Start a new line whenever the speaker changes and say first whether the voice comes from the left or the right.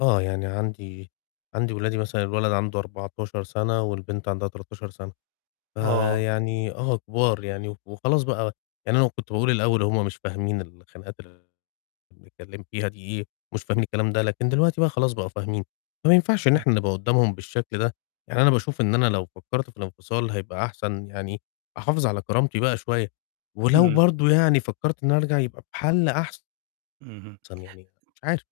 left: آه، يعني عندي عندي ولادي مثلًا الولد عنده 14 سنة والبنت عندها 13 سنة.
right: آه.
left: فيعني آه، كبار يعني وخلاص بقى، يعني أنا كنت باقول الأول هُم مش فاهمين الخناقات ال اللي بنتكلم فيها دي إيه، مش فاهمين الكلام ده، لكن دلوقتي بقى خلاص بقوا فاهمين. فمينفعش إن
right: امم.
left: إحنا نبقى قدّامهم بالشكل ده. يعني أنا باشوف إن أنا لو فكرت في الانفصال هيبقى أحسن، يعني، أحافظ على كرامتي بقى شوية، ولو
right: إمم.
left: برضو يعني فكرت إني أرجع يبقى بحل أحسن
right: اهم.
left: يعني مش عارف.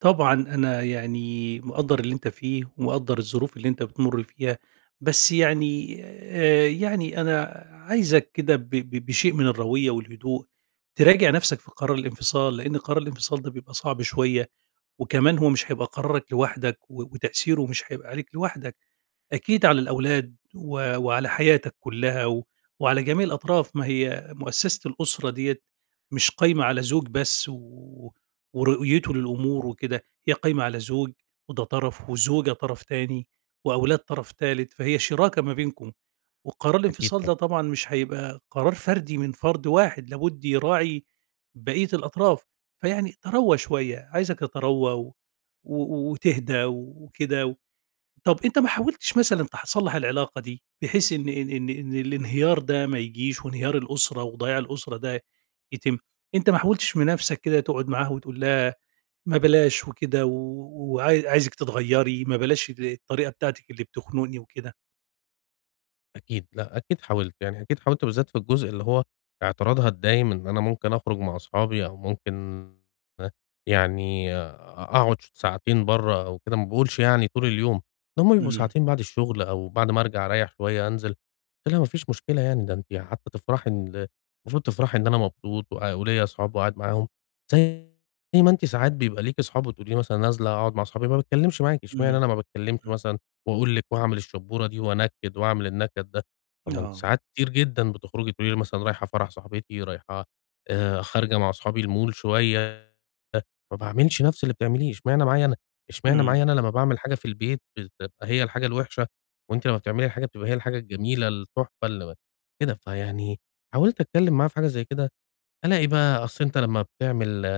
right: طبعًا أنا يعني، مقدّر اللي أنت فيه ومقدّر الظروف اللي أنت بتمُرّ فيها، بس يعني آآ يعني أنا عايزك كده ب ب بشيء من الرويّة والهدوء تراجع نَفْسك في قرار الانفصال، لأن قرار الانفصال ده بيبقى صعب شوية، وكمان هو مش هيبقى قرارَك لوحدَك و وتأثيره مش هيبقى عليك لوحدَك، أكيد على الأولاد و وعلى حياتك كُلّها و وعلى جميع الأطراف، ما هي مؤسسة الأسرة ديّة مش قايمة على زوج بس، و ورؤيته للأمور وكده، هي قايمة على زوج وده طرف وزوجة طرف تاني وأولاد طرف تالت، فهي شِراكة ما بينكم، وقرار
left: أكيد،
right: الإنفصال
left: طبعًا.
right: ده طبعًا، مش هيبقى قرار فردي من فرد واحد، لابد يراعي بقية الأطراف. فيعني تروّى شوية، عايزك تتروّى و و وتهدا وكده. طَب أنت ما حاولتِش مثلًا، تح صلّح العلاقة دي بحيث إن إن إن إن الإنهيار ده ما يجيش وإنهيار الأسرة وضياع الأسرة ده يتم، أنت ما حاولتِش من نَفْسك كده، تقعد معاها وتقول لها، ما بلاش وكده، و وعاي عايزِك تتغيرّي، ما بلاش ال الطريقة بتاعتِك اللي بتخنُقني وكده؟
left: أكيد، لأ، أكيد حاولت. يعني أكيد حاولت بالذات في الجزء اللي هو اعتراضها الدايم إن أنا ممكن أخرج مع أصحابي أو ممكن، هه يعني أ أقعد ش ساعتين برّه أو كده ما باقولش يعني طول اليوم. ده هُم بيبقوا
right: امم.
left: ساعتين، بعد الشغل أو بعد ما أرجع أريح شوية أنزل. قُلت لها "مفيش مشكلة يعني ده أنتِ حتى تفرحي إن المفروض تفرحي إن أنا مبسوط وأ وليَّ أصحاب وقاعد معاهم. زي زي ما أنتِ ساعات بيبقى ليكِ أصحاب وتقولي لي مثلًا نازلة أقعد مع أصحابي، ما باتكلمش معاكِ، اشمعنى
right: امم،
left: أنا ما باتكلمش
right: امم.
left: مثلًا وأقول لكِ وأعمل الشبورة دي وأنكّد وأعمل النكد ده، طب ما أنتِ
right: آه.
left: ساعات كتير جدًا بتخرجي تقولي لي مثلًا رايحة فرح صاحبتي، رايحة آآ خارجة مع أصحابي الmall شوية ما باعملش نفس اللي بتعمليه، اشمعنى معايا أنا اشمعنى
right: امم.
left: معايا أنا لمّا باعمل حاجة في البيت بتبقى هي الحاجة الوحشة، وأنتِ لمّا بتعملي حاجة بتبقى هي الحاجة، الجميلة، التحفة اللي م كده." فيعني حاولت أتكلم معاها في حاجة زي كده، ألاقي بقى أصل أنت لمّا بتعمل